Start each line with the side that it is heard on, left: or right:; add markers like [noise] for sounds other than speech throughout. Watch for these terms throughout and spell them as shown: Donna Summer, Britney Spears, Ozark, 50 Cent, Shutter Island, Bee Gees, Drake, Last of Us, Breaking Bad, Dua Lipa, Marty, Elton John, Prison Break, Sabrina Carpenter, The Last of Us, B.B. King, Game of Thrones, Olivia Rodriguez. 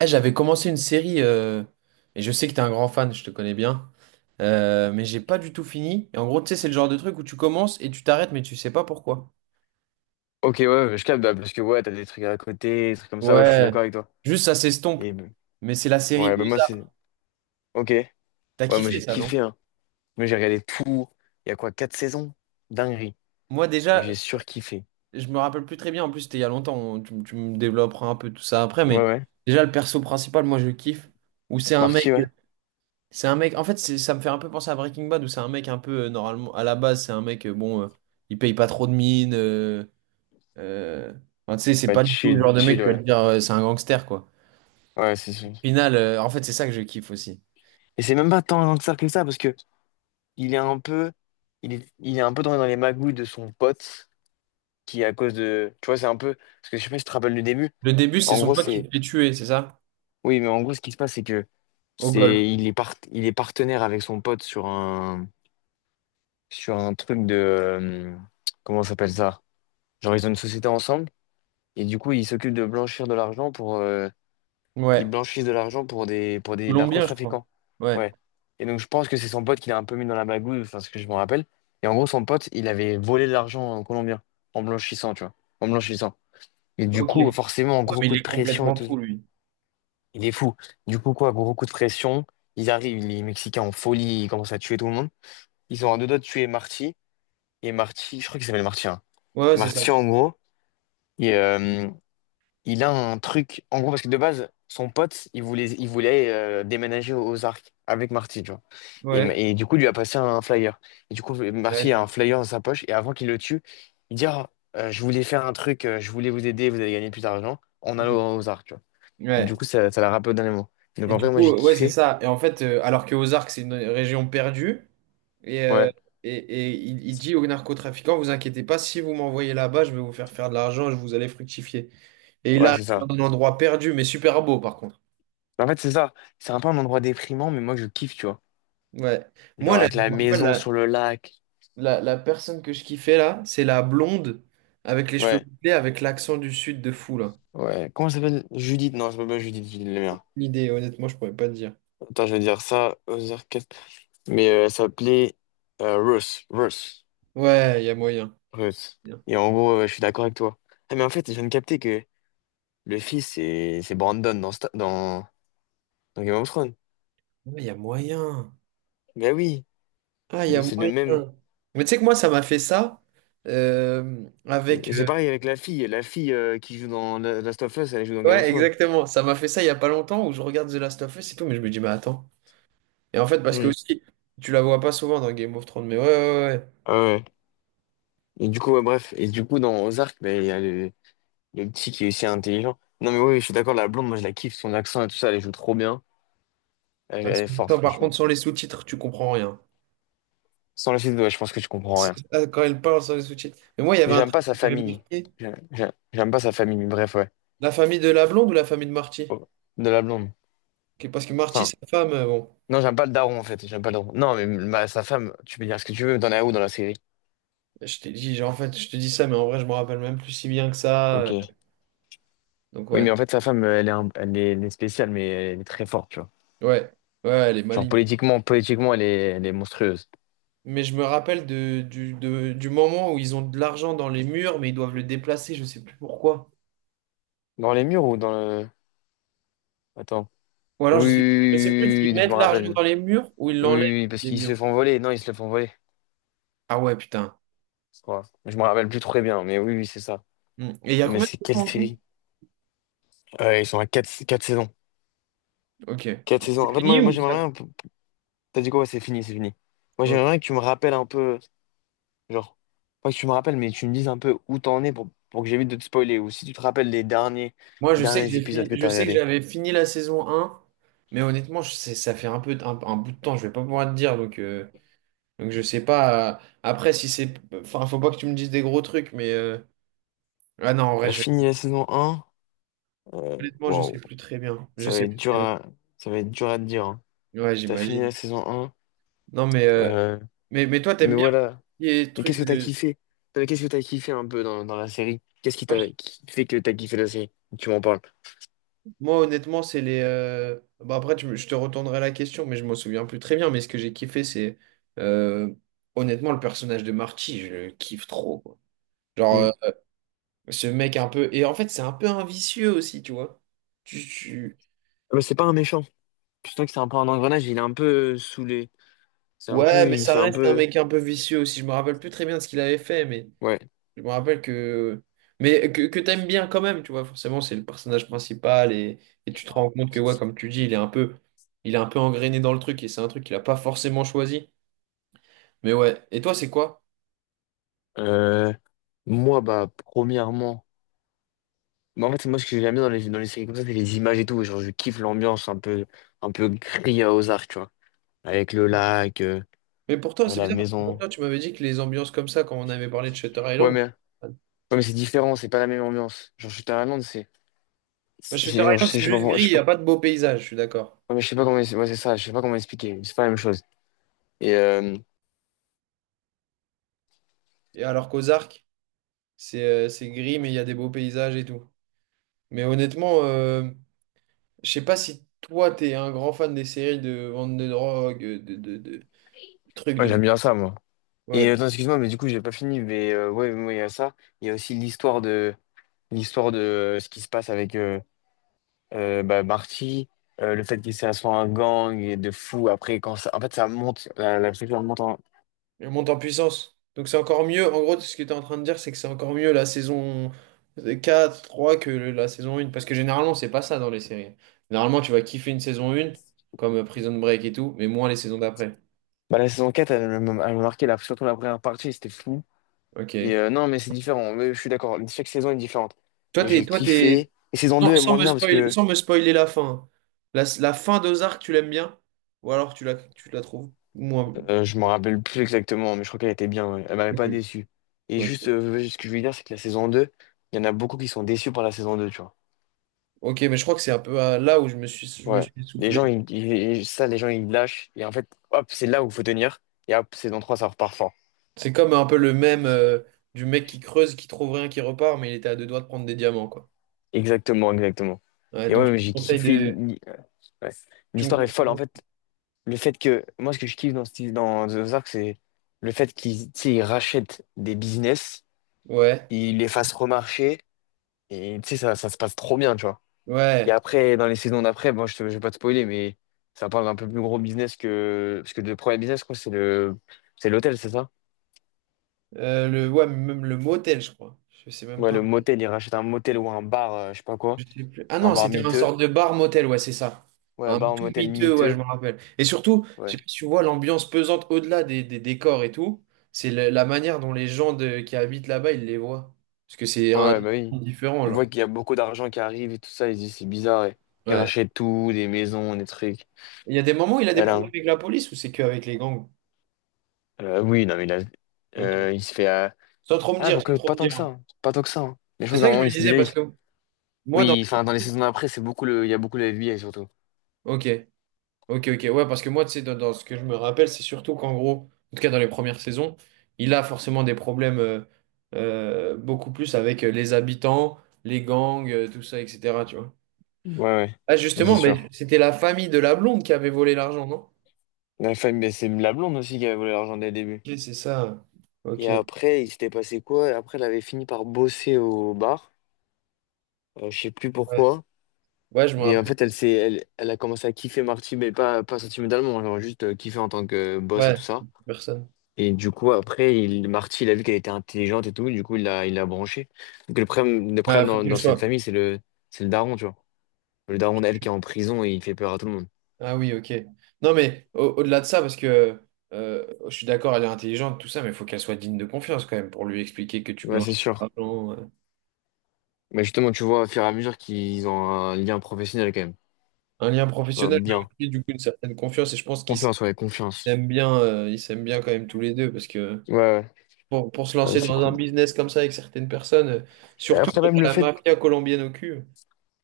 right: Eh, j'avais commencé une série, et je sais que t'es un grand fan, je te connais bien, mais j'ai pas du tout fini. Et en gros, tu sais, c'est le genre de truc où tu commences et tu t'arrêtes, mais tu sais pas pourquoi.
left: Ok, ouais, ouais, je capte, bah, parce que ouais, t'as des trucs à côté, des trucs comme ça, ouais, je suis
right: Ouais,
left: d'accord avec toi.
right: juste ça s'estompe.
left: Et bah,
right: Mais c'est la série
left: ouais, bah moi c'est.
right: Ozark.
left: Ok. Ouais,
right: T'as
left: moi
right: kiffé
left: j'ai
right: ça,
left: kiffé,
right: non?
left: hein. Moi j'ai regardé tout. Il y a quoi, 4 saisons? Dinguerie.
right: Moi, déjà,
left: J'ai surkiffé.
right: je me rappelle plus très bien. En plus, c'était il y a longtemps. Tu me développeras un peu tout ça après,
left: Ouais,
right: mais
left: ouais.
right: déjà, le perso principal, moi, je kiffe. Où c'est un mec.
left: Marty, ouais.
right: C'est un mec. En fait, ça me fait un peu penser à Breaking Bad, où c'est un mec un peu, normalement, à la base, c'est un mec, bon, il paye pas trop de mine. Euh, enfin, tu sais, c'est
left: Ouais,
right: pas du tout le
left: chill,
right: genre de mec
left: chill,
right: qui va te
left: ouais.
right: dire c'est un gangster, quoi.
left: Ouais, c'est sûr.
right: Au final, en fait, c'est ça que je kiffe aussi.
left: Et c'est même pas tant que ça, parce que il est un peu. Il est un peu dans les magouilles de son pote, qui à cause de. Tu vois, c'est un peu. Parce que je sais pas si tu te rappelles du début.
right: Le début, c'est
left: En
right: son
left: gros,
right: pote qui se
left: c'est.
right: fait tuer, c'est ça?
left: Oui, mais en gros, ce qui se passe, c'est que
right: Au golf.
left: c'est il est part, il est partenaire avec son pote sur un truc de comment ça s'appelle ça? Genre ils ont une société ensemble et du coup ils s'occupent de blanchir de l'argent pour, ils
right: Ouais.
left: blanchissent de l'argent pour des
right: Colombien, je crois.
left: narcotrafiquants.
right: Ouais.
left: Ouais. Et donc je pense que c'est son pote qui l'a un peu mis dans la bagouille, enfin ce que je me rappelle. Et en gros son pote il avait volé de l'argent en colombien en blanchissant, tu vois, en blanchissant. Et du
right: Ok. Ouais,
left: coup forcément gros
right: mais il
left: coup de
right: est
left: pression et
right: complètement fou,
left: tout.
right: lui.
left: Il est fou. Du coup, quoi, gros coup de pression. Ils arrivent, les Mexicains en folie, ils commencent à tuer tout le monde. Ils sont à deux doigts de tuer Marty. Et Marty, je crois qu'il s'appelle Marty, hein.
right: Ouais, ouais,
left: Et
right: c'est ça.
left: Marty, en gros, il, euh, il a un truc. En gros, parce que de base, son pote, il voulait déménager aux Arcs avec Marty, tu vois.
right: Ouais.
left: Et du coup, il lui a passé un flyer. Et du coup,
right: Ouais.
left: Marty a un flyer dans sa poche. Et avant qu'il le tue, il dit, Ah, je voulais faire un truc, je voulais vous aider, vous allez gagner plus d'argent en
right: Mhm.
left: allant aux Arcs, tu vois. Et du
right: Ouais.
left: coup, ça l'a rappelé au dernier moment. Donc,
right: Et
left: en
right: du
left: vrai, moi,
right: coup,
left: j'ai
right: ouais, c'est
left: kiffé.
right: ça. Et en fait, alors que Ozark, c'est une région perdue, Et, euh,
left: Ouais,
right: et il dit aux narcotrafiquants, vous inquiétez pas, si vous m'envoyez là-bas, je vais vous faire faire de l'argent, je vous allez fructifier. Et il
left: ouais,
right: arrive
left: c'est ça.
right: dans un endroit perdu, mais super beau par contre.
left: En fait, c'est ça. C'est un peu un endroit déprimant, mais moi, je kiffe, tu vois.
right: Ouais. Moi,
left: Genre avec la maison sur
right: la,
left: le lac.
right: la personne que je kiffais là, c'est la blonde avec les cheveux
left: Ouais,
right: bouclés, avec l'accent du sud de fou là.
left: ouais. Comment ça s'appelle? Judith. Non, je pas Judith, Judith le mien.
right: L'idée, honnêtement, je pourrais pas te dire.
left: Attends, je vais dire ça aux orchestres. Elle s'appelait Ruth. Ruth.
right: Ouais, il y a moyen.
left: Ruth.
right: Bien.
left: Et en gros, je suis d'accord avec toi. Ah, mais en fait, je viens de capter que le fils, c'est Brandon dans Game of Thrones.
right: Ouais, il y a moyen.
left: Ben oui,
right: Ah, il y
left: mais
right: a
left: c'est le même.
right: moyen. Mais tu sais que moi, ça m'a fait ça
left: Et
right: avec.
left: et c'est pareil avec la fille. La fille qui joue dans Last of Us, elle joue dans Game of
right: Ouais,
left: Thrones.
right: exactement. Ça m'a fait ça il y a pas longtemps où je regarde The Last of Us et tout, mais je me dis, mais attends. Et en fait, parce que
left: Hmm.
right: aussi, tu la vois pas souvent dans Game of Thrones, mais ouais, ouais, ouais.
left: Ah ouais. Et du coup, ouais, bref. Et du coup, dans Ozark, ben, il y a le petit qui est aussi intelligent. Non, mais oui, je suis d'accord, la blonde, moi, je la kiffe, son accent et tout ça, elle joue trop bien. Elle,
right: Ouais,
left: elle est forte,
right: putain, par contre,
left: franchement.
right: sans les sous-titres, tu comprends rien.
left: Sans la suite, ouais, je pense que tu comprends rien.
right: [laughs] Ah, quand elle parle sans les sous-titres. Mais moi, il y
left: Mais
right: avait un
left: j'aime
right: truc
left: pas sa
right: qui m'avait
left: famille.
right: marqué.
left: J'aime pas sa famille, mais bref, ouais.
right: La famille de la blonde ou la famille de Marty?
left: Oh, de la blonde.
right: Parce que Marty,
left: Enfin,
right: sa femme, bon,
left: non, j'aime pas le daron, en fait. J'aime pas le daron. Non, mais sa femme, tu peux dire ce que tu veux, t'en es où dans la série?
right: je t'ai dit, genre, en fait, je te dis ça, mais en vrai, je me rappelle même plus si bien que ça.
left: Ok.
right: Donc,
left: Oui,
right: ouais.
left: mais en fait, sa femme, elle est spéciale, mais elle est très forte, tu vois.
right: Ouais. Ouais, elle est
left: Genre,
right: maligne.
left: politiquement, politiquement, elle est monstrueuse.
right: Mais je me rappelle du moment où ils ont de l'argent dans les murs, mais ils doivent le déplacer, je sais plus pourquoi.
left: Dans les murs ou dans le. Attends.
right: Ou
left: Oui,
right: alors
left: oui,
right: je sais plus
left: oui, oui,
right: s'ils
left: oui, je
right: mettent
left: me
right: l'argent
left: rappelle.
right: dans les murs ou ils
left: Oui,
right: l'enlèvent
left: oui, oui, parce
right: des
left: qu'ils se
right: murs.
left: font voler. Non, ils se le font voler.
right: Ah ouais, putain.
left: Je crois. Je me rappelle plus très bien, mais oui, oui, c'est ça.
right: Hmm. Et il y a
left: Non, mais
right: combien de
left: c'est quelle
right: temps en tout?
left: série? Ils sont à quatre saisons.
right: Ok.
left: 4 saisons.
right: C'est
left: En fait,
right: fini
left: moi,
right: ou
left: j'aimerais
right: ça?
left: bien. T'as dit quoi? Ouais, c'est fini, c'est fini. Moi,
right: Ok.
left: j'aimerais bien que tu me rappelles un peu. Genre, pas que tu me rappelles, mais tu me dises un peu où t'en es pour, que j'évite de te spoiler. Ou si tu te rappelles les
right: Moi, je sais que
left: derniers
right: j'ai
left: épisodes
right: fini,
left: que
right: je
left: t'as
right: sais que
left: regardés.
right: j'avais fini la saison un. Mais honnêtement, ça fait un peu un bout de temps, je vais pas pouvoir te dire, donc, donc je sais pas. Après, si c'est. Enfin, faut pas que tu me dises des gros trucs, mais. Ah non, en vrai,
left: T'as fini la saison 1. Euh,
right: honnêtement, je sais
left: wow.
right: plus très bien. Je
left: Ça va
right: sais
left: être
right: plus
left: dur
right: très bien.
left: à, ça va être dur à te dire, hein.
right: Ouais,
left: T'as fini la
right: j'imagine.
left: saison un.
right: Non, mais, euh,
left: Euh,
right: mais, mais toi,
left: mais
right: t'aimes bien
left: voilà.
right: les
left: Mais
right: trucs
left: qu'est-ce que t'as
right: de.
left: kiffé? Non, mais qu'est-ce que t'as kiffé un peu dans la série? Qu'est-ce
right: Moi, je-
left: qui fait que t'as kiffé la série? Tu m'en parles.
right: moi, honnêtement, c'est les. Bah, après, je te retournerai la question, mais je m'en souviens plus très bien. Mais ce que j'ai kiffé, c'est. euh, Honnêtement, le personnage de Marty, je le kiffe trop, quoi. Genre,
left: Mm.
right: ce mec un peu. Et en fait, c'est un peu un vicieux aussi, tu vois. Tu, tu-
left: Ah bah, c'est pas un méchant. Je sens que c'est un peu un engrenage, il est un peu saoulé. C'est un
right: Ouais,
left: peu,
right: mais
left: il
right: ça
left: fait un
right: reste un
left: peu.
right: mec un peu vicieux aussi. Je me rappelle plus très bien de ce qu'il avait fait, mais.
left: Ouais.
right: Je me rappelle que. Mais que t'aimes bien quand même, tu vois, forcément, c'est le personnage principal et tu te rends compte que, ouais, comme tu dis, il est un peu engrainé dans le truc et c'est un truc qu'il a pas forcément choisi. Mais ouais. Et toi, c'est quoi?
left: Euh, moi, bah, premièrement. Bah, en fait, moi, ce que j'aime bien dans les séries comme ça, c'est les images et tout. Genre, je kiffe l'ambiance un peu gris à Ozark, tu vois. Avec le lac,
right: Mais pour toi, c'est
left: la
right: bizarre, parce que pour
left: maison.
right: toi, tu m'avais dit que les ambiances comme ça, quand on avait parlé de Shutter
left: Ouais,
right: Island,
left: mais,
right: t'es
left: ouais,
right: pas fan.
left: mais c'est différent, c'est pas la même ambiance. Genre, je suis à Londres,
right: Moi, Shutter
left: genre,
right: Island, c'est
left: je sais pas,
right: juste gris,
left: je
right: il
left: sais
right: n'y
left: pas.
right: a pas de beaux paysages, je suis d'accord.
left: Ouais, mais je sais pas comment, ouais, c'est ça, je sais pas comment expliquer, mais c'est pas la même chose. Et euh,
right: Et alors qu'Ozark, c'est gris, mais il y a des beaux paysages et tout. Mais honnêtement, je sais pas si toi, t'es un grand fan des séries de vente de drogue, truc
left: ouais,
right: de...
left: j'aime bien ça, moi. Et euh,
right: Ouais,
left: attends, excuse-moi, mais du coup, j'ai pas fini, mais ouais, moi, il y a ça. Il y a aussi l'histoire de ce qui se passe avec bah, Marty, le fait qu'il s'est assis à un gang et de fou après quand ça en fait ça monte, la structure monte en.
right: elle monte en puissance. Donc c'est encore mieux. En gros, ce que tu es en train de dire, c'est que c'est encore mieux la saison 4 3 que la saison 1. Parce que généralement, c'est pas ça dans les séries. Généralement, tu vas kiffer une saison 1, comme Prison Break et tout, mais moins les saisons d'après.
left: Bah, la saison 4 elle m'a marqué surtout la première partie, c'était fou. Et
right: Ok.
left: euh, non, mais c'est différent, mais je suis d'accord. Chaque saison est différente.
right: Toi,
left: Mais
right: t'es,
left: j'ai
right: toi, t'es...
left: kiffé. Et saison 2
right: Sans,
left: est
right: sans
left: moins
right: me
left: bien parce
right: spoil-
left: que.
right: sans me spoiler la fin. Hein. La fin d'Ozark, tu l'aimes bien? Ou alors tu la trouves moins...
left: Je m'en rappelle plus exactement, mais je crois qu'elle était bien, ouais. Elle m'avait
right: Ok.
left: pas déçu. Et juste,
right: Ok.
left: ouais, ce que je voulais dire, c'est que la saison 2 il y en a beaucoup qui sont déçus par la saison 2 tu vois.
right: Ok, mais je crois que c'est un peu là où je me suis, je me
left: Ouais.
right: suis
left: Les
right: soufflé.
left: gens, ça, les gens, ils lâchent. Et en fait, hop, c'est là où il faut tenir. Et hop, saison 3 ça repart fort.
right: C'est comme un peu le même du mec qui creuse, qui trouve rien, qui repart, mais il était à deux doigts de prendre des diamants, quoi.
left: Exactement, exactement.
right: Ouais,
left: Et
right: donc
left: ouais,
right: je te
left: mais j'ai
right: conseille
left: kiffé.
right: de.
left: Ouais.
right: Tu me
left: L'histoire est
right: conseilles
left: folle. En
right: ça.
left: fait, le fait que. Moi, ce que je kiffe dans, dans The Ozark, c'est le fait qu'ils, tu sais, ils rachètent des business,
right: Ouais,
left: ils les fassent remarcher. Et tu sais, ça se passe trop bien, tu vois. Et
right: ouais.
left: après, dans les saisons d'après, bon, je vais pas te spoiler, mais ça parle d'un peu plus gros business que. Parce que le premier business, je crois, c'est l'hôtel, c'est ça?
right: Ouais, mais même le motel, je crois. Je sais même
left: Ouais,
right: pas.
left: le motel, il rachète un motel ou un bar, je sais pas quoi.
right: Je sais plus. Ah
left: Un
right: non,
left: bar
right: c'était un
left: miteux.
right: sorte de bar-motel, ouais, c'est ça.
left: Ouais,
right: Un
left: bar, un
right: tout
left: motel
right: miteux, ouais, je
left: miteux.
right: me rappelle. Et surtout, je sais pas
left: Ouais.
right: si tu vois l'ambiance pesante au-delà des décors et tout. C'est la manière dont les gens qui habitent là-bas, ils les voient. Parce que c'est un
left: Ouais, bah oui.
right: différent,
left: Ils voient
right: genre.
left: qu'il y a beaucoup d'argent qui arrive et tout ça, ils se disent c'est bizarre. Et ils
right: Ouais.
left: rachètent tout, des maisons, des trucs.
right: Il y a des moments où il a des
left: Elle a
right: problèmes
left: un-
right: avec la police ou c'est qu'avec les gangs?
left: oui, non, mais
right: Ok.
left: il se fait.
right: Sans trop me
left: Ah,
right: dire, sans
left: quoique,
right: trop
left: pas
right: me
left: tant que ça,
right: dire.
left: hein. Pas tant que ça, hein. Mais je
right: C'est
left: crois qu'à
right: ça
left: un
right: que je
left: moment,
right: me disais
left: déjà,
right: parce que moi, dans.
left: oui, enfin, dans les saisons d'après, il y a beaucoup le FBI surtout.
right: Ok, ok, ok. Ouais, parce que moi, tu sais, dans ce que je me rappelle, c'est surtout qu'en gros, en tout cas dans les premières saisons, il a forcément des problèmes beaucoup plus avec les habitants, les gangs, tout ça, etc. Tu vois.
left: Ouais,
right: Ah,
left: ouais, c'est
right: justement, mais
left: sûr.
right: c'était la famille de la blonde qui avait volé l'argent, non?
left: La femme, mais c'est la blonde aussi qui avait voulu l'argent dès le début.
right: Ok, c'est ça.
left: Et
right: Ok.
left: après, il s'était passé quoi? Après, elle avait fini par bosser au bar. Je sais plus
right: Ouais,
left: pourquoi.
right: ouais, je me
left: Et en
right: rappelle.
left: fait, elle a commencé à kiffer Marty, mais pas, pas sentimentalement, genre juste kiffer en tant que boss et tout
right: Ouais,
left: ça.
right: personne.
left: Et du coup, après, il, Marty, il a vu qu'elle était intelligente et tout, du coup, il l'a branchée. Donc, le
right: Bah,
left: problème
right: faut
left: dans,
right: que je
left: dans cette
right: sois.
left: famille, c'est le daron, tu vois. Le daron, elle, qui est en prison et il fait peur à tout le monde.
right: Ah oui, ok. Non, mais au-delà de ça, parce que je suis d'accord, elle est intelligente, tout ça, mais il faut qu'elle soit digne de confiance quand même pour lui expliquer que tu
left: Ouais,
right: blanchis
left: c'est
right: de
left: sûr.
right: l'argent.
left: Mais justement, tu vois, au fur et à mesure qu'ils ont un lien professionnel quand même.
right: Un lien
left: Euh,
right: professionnel, mais
left: bien.
right: aussi du coup une certaine confiance. Et je pense qu'ils
left: Confiance.
right: s'aiment bien quand même tous les deux, parce que
left: Ouais, ouais.
right: pour se
left: Euh,
right: lancer
left: c'est
right: dans un
left: cool.
right: business comme ça avec certaines personnes, surtout quand
left: Après, même
right: t'as la mafia colombienne au cul.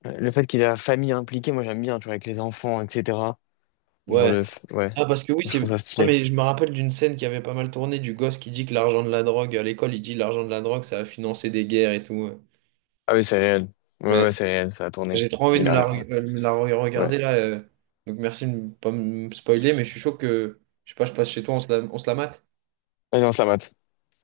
left: le fait qu'il y ait la famille impliquée, moi j'aime bien, tu vois, avec les enfants, etc.
right: Ouais.
left: Ouais.
right: Ah, parce que oui,
left: Je
right: c'est.
left: trouve ça
right: Ah,
left: stylé.
right: mais je me rappelle d'une scène qui avait pas mal tourné du gosse qui dit que l'argent de la drogue, à l'école, il dit l'argent de la drogue, ça a financé des guerres et tout.
left: Ah oui, c'est réel. Ouais, ouais,
right: Ouais.
left: c'est réel, ça a tourné.
right: J'ai trop envie
left: Mais
right: de
left: il
right: me la,
left: a. Ouais.
right: re- euh, me la re-
left: Ouais.
right: regarder là. Donc merci de ne pas me spoiler, mais je suis chaud que, je sais pas, je passe chez toi, on se la mate.
left: Ah non, la mate.